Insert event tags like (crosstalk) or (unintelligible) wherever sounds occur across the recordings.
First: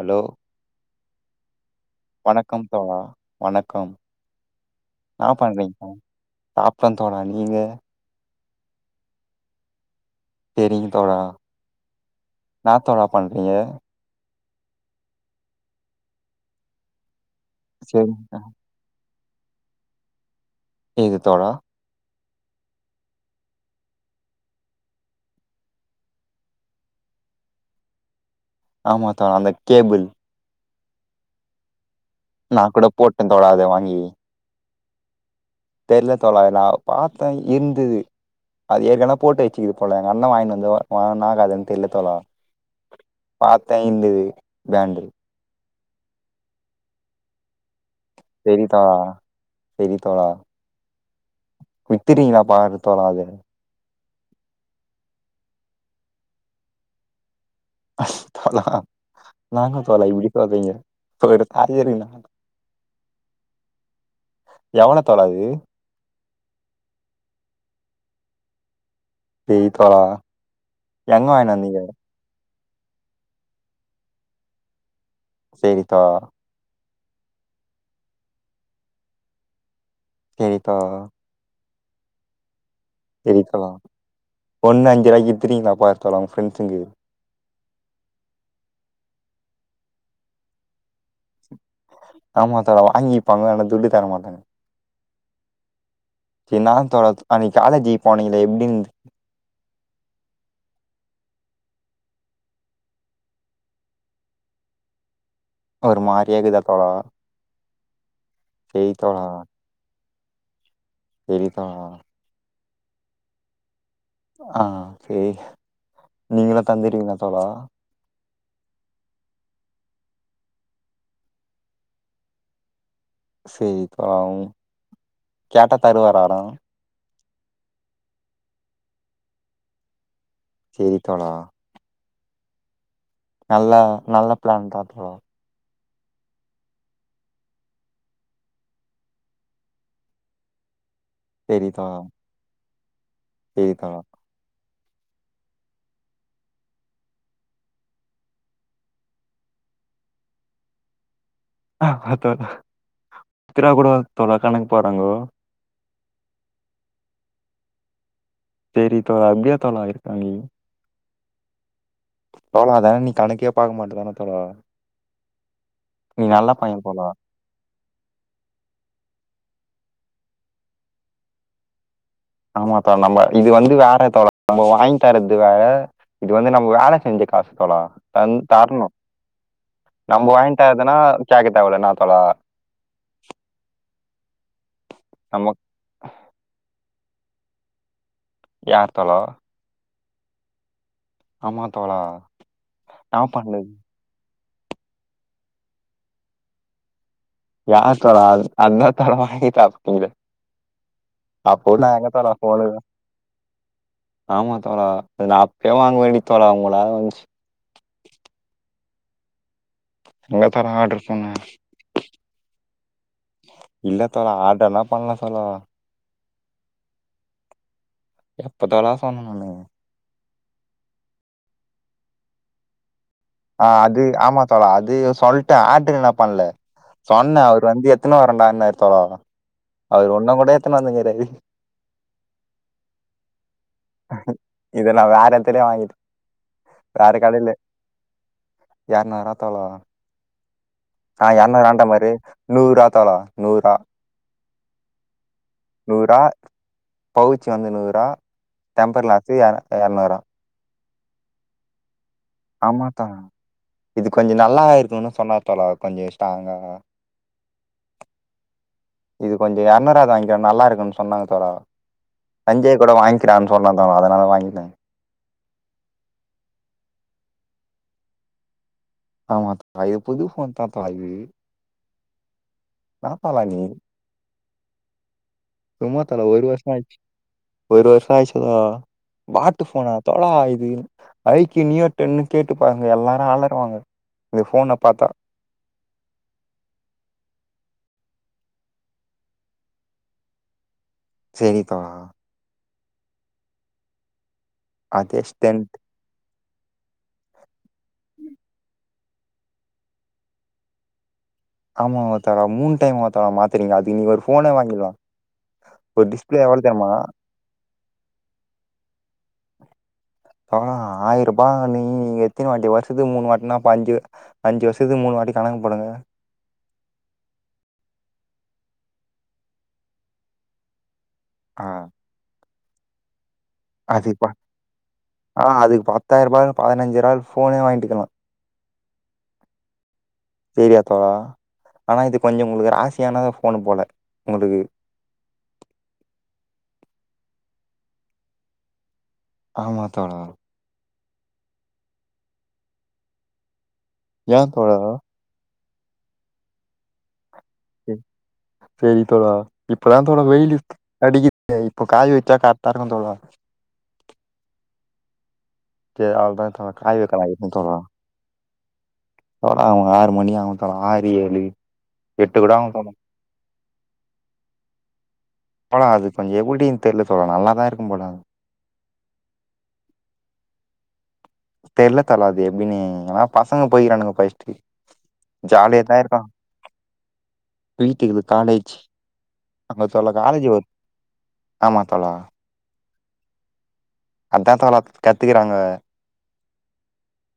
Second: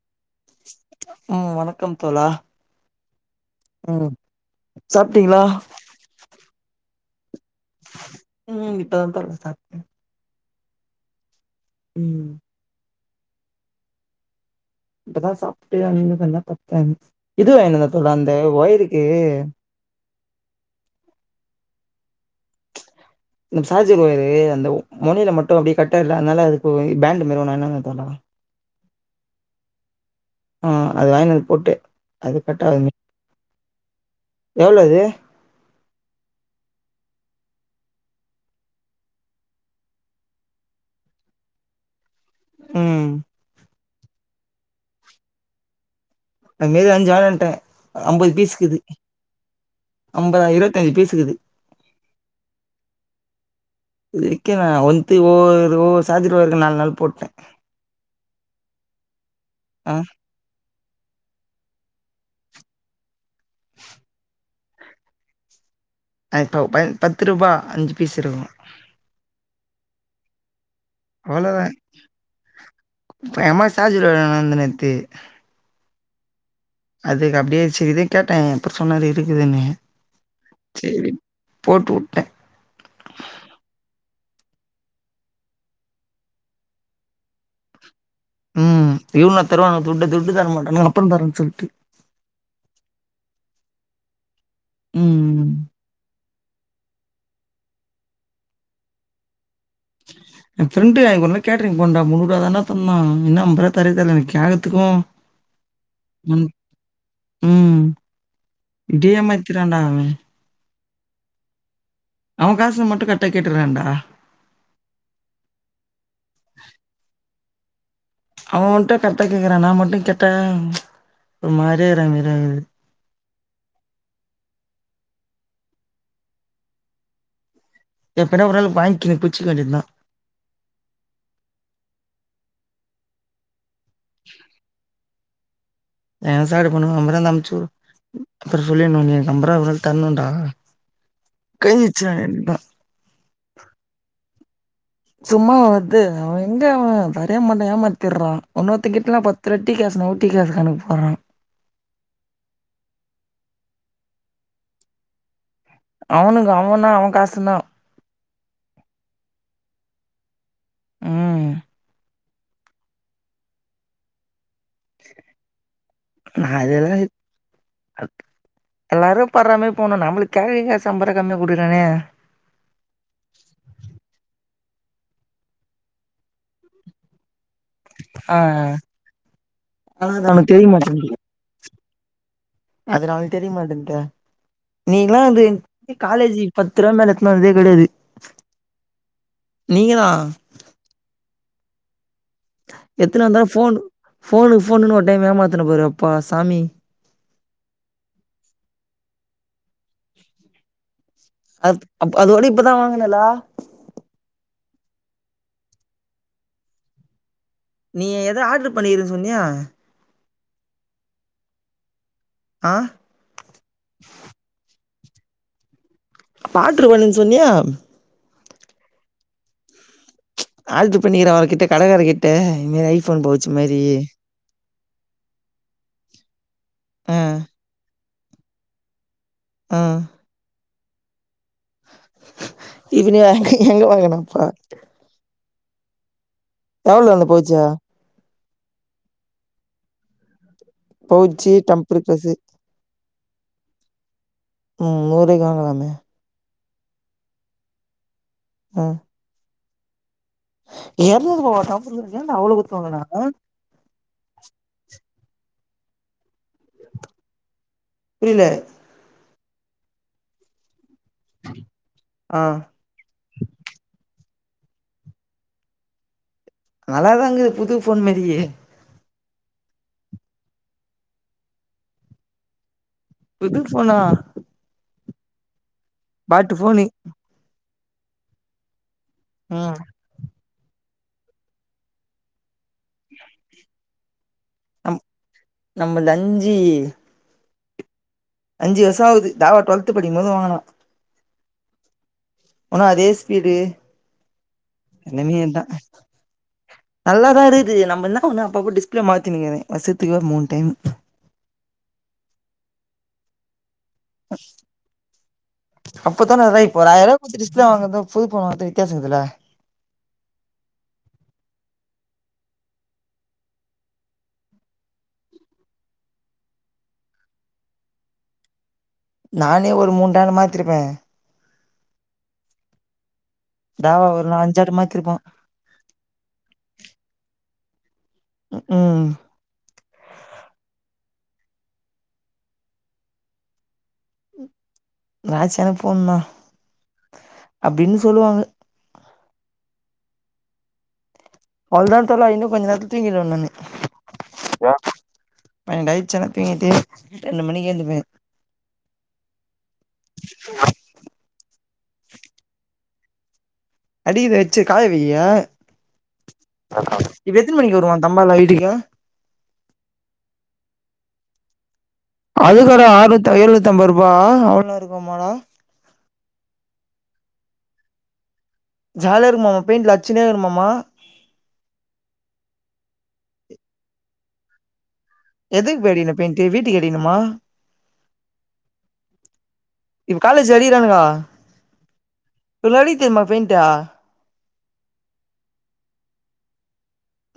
Allow ம் வணக்கம் தோழா கம் தோழா வணக்கம் ம் என்னா சாப்ட்டீங்களா பண்றீங்க சாப்டே தோழா நீங்க ம் இப்ப தா தோழா சாப்ட்டே சேரிங்க தோழா ம் னா தோழா பண்றீங்க இப்ப தா சாப்ட்டு (unintelligible) பட்த்தே இது வாய்னு வந்தே தோழா அந்த செரிங்க ஒய்ருக்கு நீங்க தோழா நம் சார்ஜர் ஒயரு அந்த மொனைல மட்டு அப்டியே கட்டாய்ல்ல அன்னால அதுக்போயி பேண்ட் மாரி ஒன்னு வாய்னு வந்தே தோழா ஆமா தோழா அந்த கேபிள் ஆ அது வாய்னு வந்து போட்டு அது நா கட் கூட ஆகுது போட்டே தோழா அத வாங்கி எவ்ளோ அது தெர்ல தோழா நா பாத்தே இந்துது அது ஏற்கெனே போட்டு வச்சிக்கு போல எங்க அண்ண வாங்கி வந்து வாகாதுன்னு தெரில தோழா ம் பாத்த இந்து பேண்ட்டு அது மாரி அஞ்சு வாங்கி வண்ட அம்பது பீஸுக்குது சரி தோழா வித்துட்டீங்களா பாரு தோழா அது விக்கல நா வந்து ஓ ஓசாஜிரம் இருக்க நாலு நாள் போட்ட தோழா நானு ஆ தோழா (unintelligible) (inaudible) எவ்ளோ தோழா இது அ இப்போ ப பத்து ரூபா அஞ்சு பீஸ் இருக்கு ம் தோழா எங்க வாங்கிட்டு அவ்ளோதா வந்தீங்க எ அம்மா சார்ஜரு வா (unintelligible) நேத்து செரி தோழா அதுக்கு அப்டியே இது கேட்ட அப்புறோ சொன்னாரு இருக்குதுன்னு சரி தோழா சேரி போட்டுவுட்டே சேரி தோழா ஒன்னு அஞ்சு ரூவாய்க்கு (unintelligible) பாக்கலா ஃப்ரெண்ட்ஸுங்கு ம் இவுன்ங்களா தருவாங்க துட்டு துட்டு தரமாட்டனுங்க அப்புறோ தரேன் சொல்லிட்டு ஆமா தோழா வாங்கிப்பாங்க ஆனா துட்டு தர மாட்டாங்க ம் இன்னாதா தோழா அன்னைக் காலேஜ் போனீங்களே எப்டி எ ஃப்ரெண்டு அன்னைக்கு ஒரு நாள் கேட்டரிங் போனோ டா முந்நூறு தான தந்தா இன்னு அம்ப ரூவா தரவே தரல எனக்கு கேகத்துக்கு ஒரு மாரியா இக்குதா தோழா செய்தா வித்துட்டாண்டா அவ சேரி தோழா அவ காசுனா மட்டு கரெட்டா கேட்டுறான்டா ஆ க்கே நீங்களா தந்துறீங்க தோழா அவ மட்டு கரெட்டா கேட்குறா நா மட்டு கேட்டா ஒரு மாரியா இரங்குது சேரி தோழா கேட்டா தருவாராடா எப்பனா ஒரு நாளு (unintelligible) க்கினு பிச்சிக்க வேண்டிய தா சேரி தோழா நல்ல நல்ல ப்ளன் தா தோழா ஏ சார் இப்ப பண்ணு நம்பர் இருந்தா அம்ப்ச்சு அப்டி சொல்லிர்ணு நீ எ நம்பர அவனுக்கு தர்ணுடா கிழி்ஞ்ச்சினா என்ன சேரி தோழா சும்மாவா வருது அவ எங்க அவ தரவே மாட்டேங்கிறா ஏமாத்திடுறா இன்னொருத்தன் கிட்டல்லா பத் திரெட்டி காசு ஊட்டி காஸ் கணக்கு போறான் ஆ அ தெர்ல பத்து ரூவா கூட தோழா கணக்கு போடுறாங்கோ அவுனுக்கு அவன்னா அவ காசுன்னா சேரி தோழா அப்டியா தோழா இருக்காய்ங்க ம் தோழா அதா நீ கணக்கே பாக்க மாட்டுறானு தோழா நீ நல்ல பைய அதெல்லா தோழா இ எல்லாரு பட்றமாரி போணு நம்ளுக்கு கெழவிக்கே சம்பரோ கம்மியா குடுக்கிறன ஆமா தோழா நம்ம இது வந்து வேற தோழா நம்ம வாங்கி தர்றது வேற இது வந்து நம்ம வேல செஞ்ச காசு தோழா தந் ஆ தர்னு ஆனா அது நம்ம அவனுக்கு வாங்கி தெரிய தர்ரதுனா கேக்க தேவல என்ன தோழா அதனால தெரியமாட்டன்து நீங்ளா வந்து நம்ம இ காலேஜி பத்து ரூவா மேல எத்துனு வந்ததே கெடையாது யார் தோழா நீங்க தா ஆமா தோழா என்னா எத்தன வந்தாலு பண்றது ஃபோன்னு ஃபோனு ஃபோனுன்னு ஒரு டைம் ஏமாத்துன பாரு அப்பா சாமி யாரு தோழா அந் அண்ண தரம வாங்கி சாப்டீது அப்போ அது நாங்க அப் தழா அதோட இப்பதா போரது வாங்குனலா ஆமா தோழா அதெ அப்பயே வாங்க வேண்டி தோழா உங்களால வந்ச்சு நீ எதோ ஆர்டரு பண்ணிருன்னு சொன்னியா எங்க தொழா ஆர்டரு போன்னு ஆ இல்ல தோழா ஆர்டர்லா பண்ணல தோழா பாத்திருவேணு சொன்னியா எப்ப தோழா சொன்ன நானு ஆர்டுரு பண்ணிக்கிற அவகிட்ட கடகார கிட்ட நீ வை ஆ அது ஆமா தோழா அது சொல்லட ஆட்டு நா பண்ல ஆ சொன்ன அவரு வந்து எத் எத்துனு வரண்டா என்னாரு தோழா அவரு ஒன்னு கூட எத்துனு வந்து கெடையாது இவனி ஆங்க்கு எங்க வாங்கனப்பா இத நா வேற எடத்திலே வாங்கிட்டு எவ்ளோ அந்த பௌச்சு இறநூறு வா தோழா வரு ஆ நா பவுச்சு இறநூறூ வான்ட டெம்பர் பாரு கிளாஸு நூறு ரூபாய் தோழா நூறு ரூபா உம் நூறுவாய்க்கு வாங்களே நூறா பவுச்சு வந்து நூறா டெம்பர் கிளாஸு இர இரநூறா இரநூறூ பாவ டெம்பரு ஏன்டா அவ்ளோ குடுத்து ஆமா வாங்குன்ன தோழா இது கொஞ்சோ நல்லா இருக்குன்னு சொன்னாரு தோழா கொஞ்சோ ஸ்ட்ராங்கா புரியல இது கொஞ்சோ இரநூறு வாத இங்க நல்லா இருக்குன்னு சொன்னாங்க தோழா ஆ தஞ்சே கூட வாங்கிரார்ன்னு சொன்னா தோழா அதானல வாங்கிட்டே நல்லா தாங் இங்குது புது ஃபோன்னு மெரி ஆமா இது புது ஃபோன் தாப்பா இது தாப்பாலா நீ புது ஃபோனா சும்மா சொன்ன ஒரு பாட்டு வர்ஷோ ஃபோனு ஆயிச்சி ஒரு வர்ஷோ ஆய்ச்சு தோழா மாட்டு ம் ஃபோன தோழா இது ஐ க்கி யூ நீயூட் டேன்னு கேட்டுபாருங்க எல்லாரு ஆளருவாங்க இந்த ஃபோன பாத்தா நம்மள் அஞ்சி அஞ்சி வருஷோ ஆவுது தெவா டொல்த்து படிக்கும் போது வாங்குனோ சேரிப்பா ஒன்னு அதே ஸ்பீடு அதேஷ் என்னமே டென் அதா நல்லா தா இருக்குது நம்மந்த ஒன்னு அப்பப்போ டிஸ்பிளே மாத்தி நிக்ற வருஷோத்துக்கு மூண் டைம் ஆமா! ! ! ! ! ! ! ! ! ! மூண் டைம்! ! ! ! ! ! ! ! ! ! மாத்துறீங்க அதெ நீங் ஒரு போனே வாங்கிர்லா ஒரு அப்பதா டிஸ்பிளே நல்லா எவ்ளோ இப்போ ஒரு தெரியுமா ஆயிரூவா டிஸ்பிளே வாங்றது புது ஃபோன வாங்றது வித்தியாசோ இருக்குல பா ஆயிரூபா நீங்க எத்தின வாட்டி வருஷத்து மூணு வாட்டினா பா அஞ்சி அஞ்ச்சு வருஷத்து மூணு வாட்டி கணக்கு போடுக நானே ஒரு மூணு டைம் மாத்திருப்ப ஆ தாவா ஒரு அதிப்பா நா அஞ்சாண்டு மாத்திருப்பா ஆ அதுக்கு பத்தாயிர ரூபாகு பதினஞ்சு இராக்கு ஃபோனே வாங்கிட்டுகலா உம் ஏரியாட்ட வா ஆனா இது கொஞ்சோ ஒங்களுக்கு ராசியான ஃபோனு போல ஒங்களுக்கு ராசியான ஃபோன் தா அப்டின்னு சொல்லுவாங்க ஆமா தோழா அவ்ளோதா தோழா இன்னு கொஞ்ச நேரத்துல தூங்கிருவ நானு ஏ தோழா பன்னென்டு ஆய்ச்சினா தூங்கிட்டு ரெண்டு மணிக்கு எந்துப்பே சேரி தோழா இப்பதா தோழா வெயிலு அடிக்குது இப்போ காய் வச்சா கரெட்டா இருக்கு தோழா அடிக்குது வச்சி காய வைய சரி அவ்வளோதான் தோழா காய் வைக்கலாம் இப்போ இருக்கும் எத்தினி தோழா மணிக்கி வருவா தம்பால் வீட்டுக்க தோழா அவுங்க ஆறு மணி ஆவு தோழா ஆறு ஏழு எட்டு கூட ஆகும் அதுக்காடா தோழா ஆற்நூத் ஏழ்நூத்தம்பது ரூபா அவ்ளோலா இருக்குமாடா தோழா அது கொஞ்சோ எப்டினு தெர்ல தோழா நல்லாதா இருக்கும் போல அது ஜாலியா இருக்குமமா பெயிண்ல அச்சினே இருக்குமமா தெர்ல தல அது எப்டின்னு எல்லா பசங்க போயிருக்கானுங்கோ பைய்ஸ்டி எதுக்கு பா ஜாலியதா அடிக்கணு இருக்கா பெயிண்ட்டு வீட்டுக்கு அடிக்கணுமா வீட்டுக்குது காலேஜு அங்க தோழா காலேஜ் வரு ஆமா தோழா இவ்ள அலித் தெர்மா பெயின்ட அதா தோழா கத்துக்கிறாங்க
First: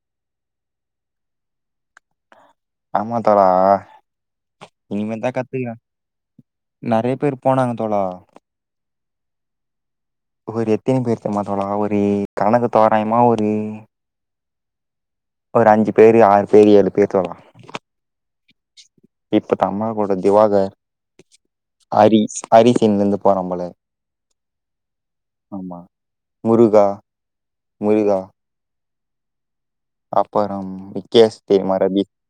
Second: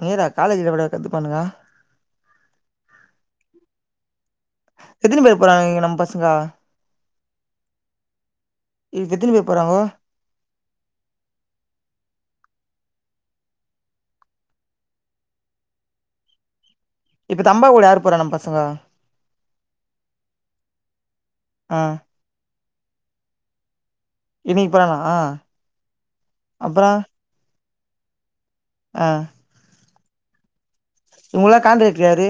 நேரா காலேஜ்ல எப்படா கத்துப்பானுங்க ஆமா தோழா இனிமே எத்தினி தா பேர் போறாங்க கத்துக்கின இங்க நம்ம பசங்க நெறைய பேர் போனாங்க தோழா இதுக்கு எத்தினி பேர் போறாங்கோ ஒரு எத்தினி பேரு தெர்மா தோழா ஒரு கணக்கு தோராயமா ஒரு ஒரு அஞ்சி பேரு ஆறு பேரு ஏழு பேர் தோழா இப்ப தம்பா கூட யாரு போறா நம்ம பசங்க இப்ப தம்மா கூட திவாகர் ஆ ஹரிஸ் ஹரிஸ் இன்னைலேருந்து போறா போல இன்னைக்குப் போறானா ஆமா அப்பற முருகா முருகா ஆ அப்பறம் விக்கேஸ் இவங்கல்லா தெரிமா ரவி கான்ட்ராக்ட் யாரு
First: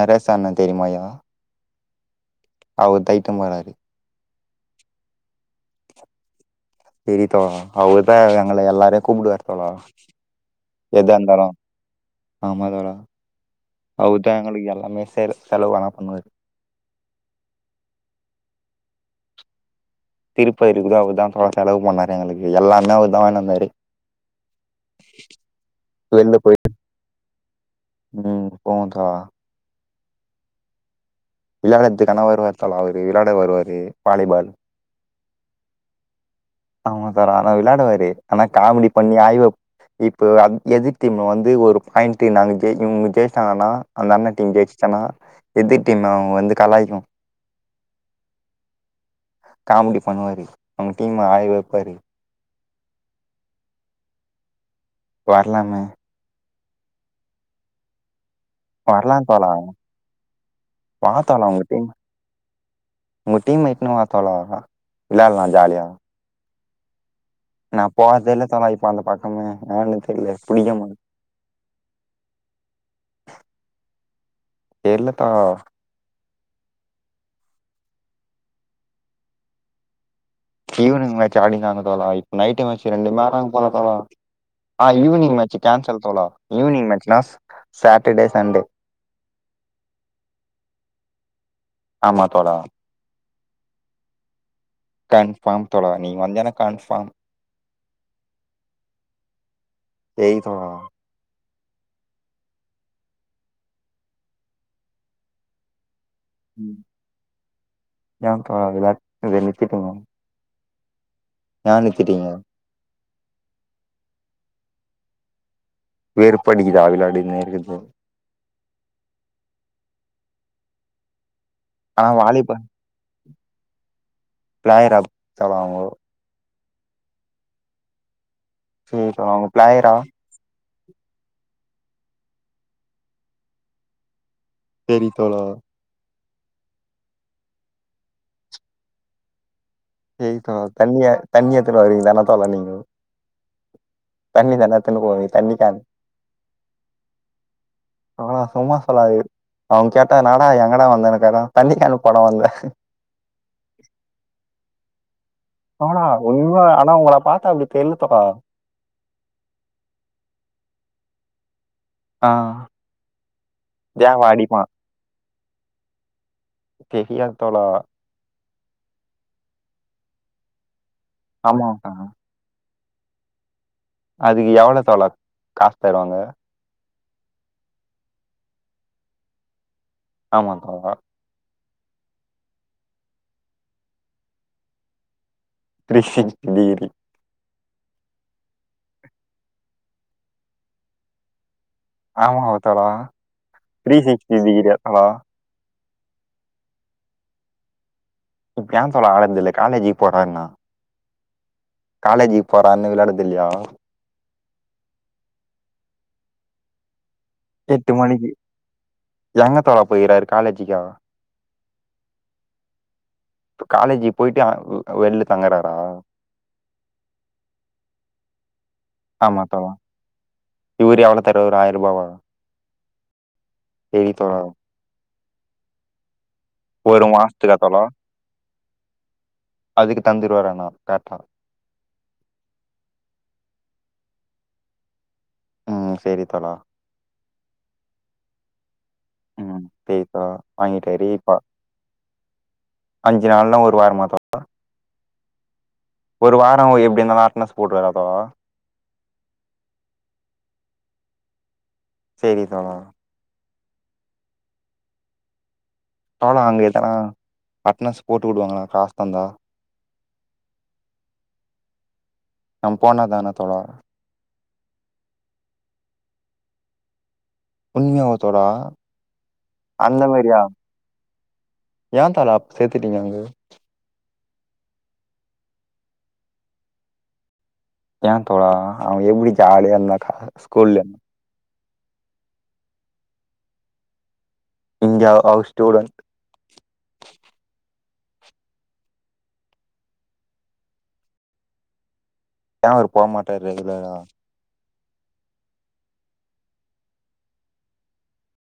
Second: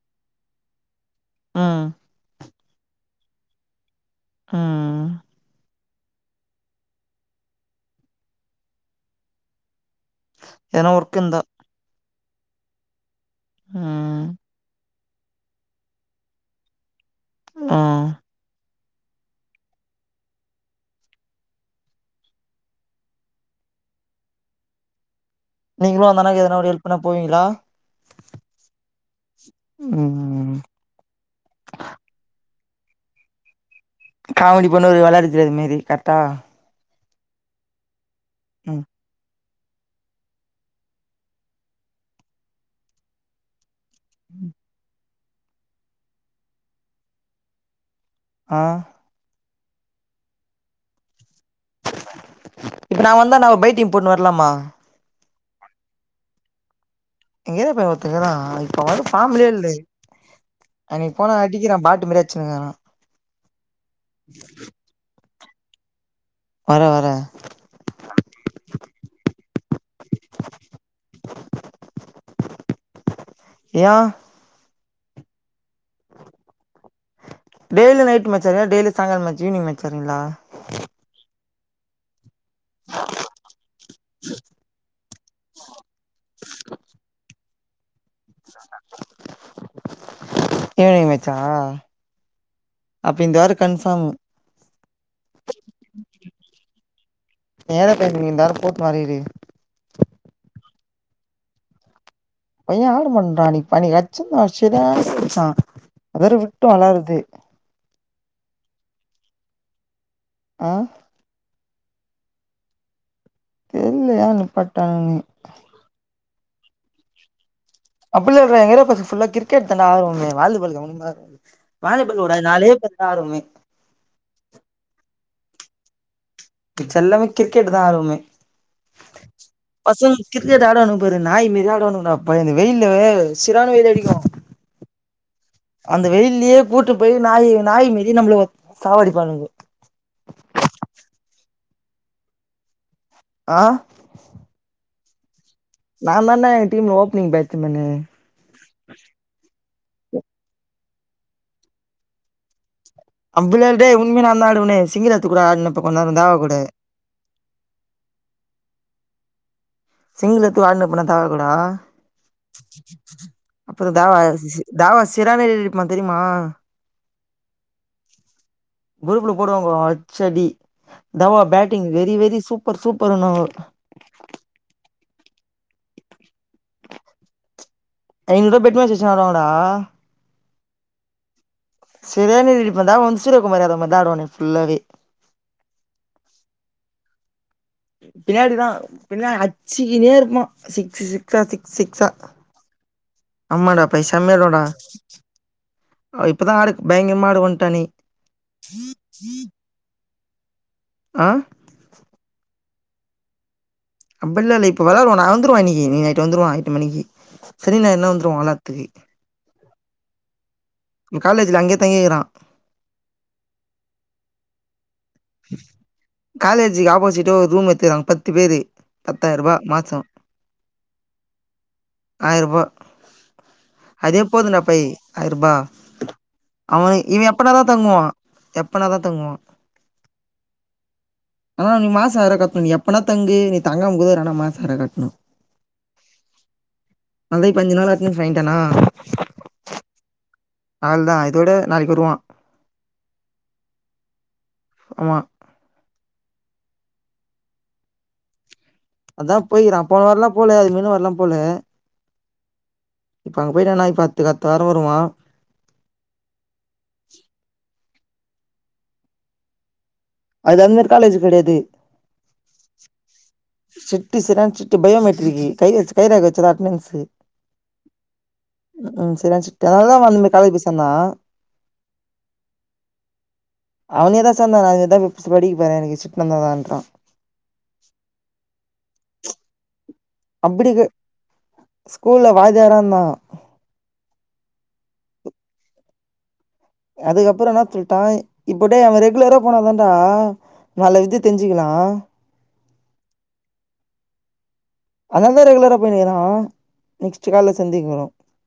நரேசண்ண தெரியுமாயா ம் அவர் டைட்டும் வராரு ம் செரி தோழா அவர்தா எங்கள எல்லாரையு கூப்புடுவாரு தோழா எதனா எதா ஒர்க் இருந்தா இருந்தாலு ஆமா தோழா ம் அவர்தா எங்களுக்கு எல்லாமே செல் செலவெல்லா பண்ணுவாரு ஆ திருப்பதி இருக்குள்ள அவர்தா தோழா செலவு பண்ணாரு எங்களுக்கு எல்லாமே அவர்தா வாங்கின்னு வந்தாரு நீங்களு வெளில அந்தண்ணாக்கு போய் எதனா ஒரு ஹெல்ப்னா போவீங்களா ம் போவோ‌ தோழா ம் விளாட்றதுக் ஆனா வருவாரு தோழா அவரு விளாட வருவாரு வாலிபால் காமெடி பண்ணுவாரு வெளாடத் தெரியாத மேரி கரெட்டா ஆமா தோழா ஆனா விளாடுவாரு ஆனா ம் காமெடி பண்ணி ஆய்வ இப்போ அத் எதிர் டீம் வந்து ஒரு பாயிண்ட்டு நாங்க ஜெய் இவுங்க ஜெயிச்சிட்டாங்கன்னா அந்த அண்ண டீம் ஜெயிச்சிச்சின்னா எதிர் டீம் அவுங்க வந்து கலாய்க்கு ஆ காமெடி பண்ணுவாரு அவுங்க டீம்ம அழ வெப்பாரு இப்ப நா வந்த நா பைட்டி போட்னு வர்லாமா வர்லாமே எங்கது இப்ப ஒருத்தக்குறா அவ இப்ப வந்து வரலாம் ஃபார்ம்லயே தோழா இல்லே வா தோழா உங்க டீம் அடிச்சுனுக்கிறா உங்க டீம்ம இட்டுன்னு வா தோழா வா வெளாட்லா ஜாலியா வர வர நா போர்றதே இல்ல தோழா இப்ப அந்த பக்கம ஏன்னு தெர்ல புடிக்கமாட் ஏ தெரில தோழா டெய்லி நைட் மேட்ச் வெளாட் டெய்லி சாயங்காளோ ஈவ்னிங் மேட்ச் வெளாட்றீங்ளா ஈவினிங் மேட்ச் ஆடினு இருந்தாங்க தோழா இப்ப நைட் மேட்ச் ரெண்டுமே ஆட்டாங்க போல தோழா நா ஈவினிங் மேட்ச் ச்சு கேன்சல் தோழா ஈவினங் மேச்சினா சாட்டர்டே சண்டே ஈவினிங் மேச்சா ஆமா தோழா அப்ப இந்த வாரோ கன்ஃபார்மு கன்ஃபார்ம் தோழா நீ வந்தனா கன்ஃபார்ம் (unintelligible) இந்த வாரோ போட் மாறிடு செரிங் தோழா பைய ஆடு பண்றா நீ பணி அச்சு (inaudible) அதற விட்டு வளருது ஏ தோழா (unintelligible) அ ஏ நிறுத்திடீங்க தெர்ல ஏ நிப்பாட்டங்கன்னு வேறுப்படிக்குதா வெளாடினே இருக்கறது அப்டி இல்ல எங்க ஏரியா ஃபுல்லா கிரிக்கெட் தானே ஆடுவமே வாலிபால் எவனுமே வாலிபால் ஒரு நாளே பசங்க தா ஆடுவமே பிளேயர் (unintelligible) மிச்ச எல்லா கிரிக்கெட்டு தா ஆடுவமே செரி தோழா அவங்க பிளேயரா கிரிக்கெட் ஆடுவாணுபாரு நாய் மாரி ஆடுவாணுங்க எப்பா இந்த வெயில்ல செர்யான வெயில் அடிக்கு செரி தோழா அந்த வெயிலியே கூட்டு போய் நாய் நாய் மாறி நம்மள சாவாடி பானுங்க (unintelligible) தண்ணிய தண்ணி எத்தன்ன வருங்க தானே தோழா நீங்க அ தண்ணி கேன் எத்துனுபோவிங் தண்ணி கேன் நா தானே எங்க டீம்ல ஓப்பனிங் பேட்ச்மேன்னு அ சும்மா சொல்லாது அவன் கேட்டா எங்கடா வந்தேன்னு கேட்டா தண்ணி கேன் போட வந்த அம்பள்ளந்து உண்மே நான்தா ஆடுவனே சிங்க தோழா உண்மையா ஆனா உங்கள பாத்தா அப்டி தெரில தோழா ஆ (unintelligible) அப்றோ தா தேவா அடிப்பான் தாவா (unintelligible) தெரியுமா தெரியாது தோழா குரூப்ல போடுவாங்க ப்ரே தவா ஆமா பேட்டிங் வெரி வெரி சூப்பர் சூப்பர்ணுவங்க அதுக்கு எவ்ளோ தோழா காசு தராங்க ஐநூருவா ஃபெட் மேட்ச் வெச்சு வெளாடுவாங்க ஆமா தோழா செரியானா அடி அடிப்பன்டா (unintelligible) இருக்கு பாரு அதே மாரி தா ஆடுவனே ஃபுல்லாவே (unintelligible) பின்னாடி தா பின்னாடி அச்சுனே இருப்பா சிக்ஸ் சிக்ஸ் சிக்ஸ் சிக்ஸா ஆமா தோழா ஆமாடா த்ரீ பைசா சிக்ஸ்டி மேடோடா டிகிரியா தோழா இப்போதா ஆடு பயங்கரமாக ஆடு (unintelligible) இப்ப ஏ தோழா ஆடுறது இல்ல காலேஜிக்கு போறன்னா ஆ காலேஜிக்கு போறான்னு விளாட்றது இல்லயா அப்டிலா இல்ல இப்ப வெளாடுவோ நா வந்துருவே இன்னிக்கி நீ நைட் வந்துருவா எட்டு மணிக்கு எட்டு மணிக்கு எங்க தோழா போயிக்றாரு காலேஜிக்கா ம் காலேஜ்ல அங்கே தங்கிக்கிறா இப்ப காலேஜி போயிட்டு அ வெளில தங்குறாரா காலேஜிக்கு ஆப்போசிட்ட ஒரு ரூம் எத்துகிறாங்க பத்து பேரு ஆமா பத்தாயிரரூபா தோழா மாசம் இவரு எவ் ஆயிர ரூபா செரி அதே தோழா போதுண்டா பை ஆயிர ரூபா அவ ஒரு இவ மாசத்துக்கா எப்பனாதா தோழா தங்குவா எப்பனாதா தங்குவா அதுக்கு தந்துருவாரு ஆனா கரெக்ட்டா ஆனா நீ மாசம் ஆயர்ரூவா கட்டணு நீ எப்பனா தங்கு நீ தங்காம கூட இரு ஆனா மாசம் ஆயர்ரூவா கட்டணு ம் சேரி தோழா அதே இப்ப அஞ்சுநாள் அட்னன்ஸ் வாங்கிட்டானா ம் சேரி இப்ப வாங்கிட்டாரு அவள் தான் இப்ப இதோட நாளைக்கு வருவான் அஞ்சு நாள்னா ஒரு வாரமா தோ ஆமா ஒரு வாரோ அ எப்டி இருந்தாலு அட்னன்ஸ் போட்ருவாரா தோழா அதா போய்க்கிறா போன வாரம்லா போல அது முன்ன வாரலா போல சேரி தோழா இப்ப அங்க போயிட்டானா இப்ப அடுத்துக்கு அடுத்த வார வருவா தோழா அங்க எதனா அட்னன்ஸ் போட்டு வுடுவாங்களா காசு தந்தா அது அந்த மேரி காலேஜ் கிடையாது நம்ம போனா தான தோழா ஸ்ட்ரி ட்டு செரியா ஸ்ட்ரிக்ட்டு பையோமெட்ரிக்கு கை வச் கைரேக வச்சாதா அட்னன்ஸ் உண்மையாவா தோழா ம் சரியான ஸ்ட்ரிக்ட் அதனால தா அவ அந்த மேலி காலேஜ் போய் சேந்தா ஏ தல அப்ப சேத்துட்டீங்க அங்க அவனேதா சேந்தா நா அங்கதா பி படிக்கப்போறே அப்டின்னு சேந்தா எனக்கு ஸ்ட்ரீட் இருந்தாதான்றா ஏ தோழா அவ எப்டி ஜாலியா இருந்தா கா அப்டி க ஸ்கூல்ல வாத்தியாரா இருந்தா இங்க அ அவர் ஸ்டூடண்ட் அதுக்கப்பற என்னா சொல்லிட்டா இப்போ டே அவ ரெகுலரா போனாதண்டா நல்ல இது தெரிஞ்சுக்கலா ஏ அவர் போமாட்டாரு ரெகுலரா அதுனாலதா ரெகுலரா போயினுருக்குறா நெக்ஸ்ட்டு கால்ல சந்திக்குறோ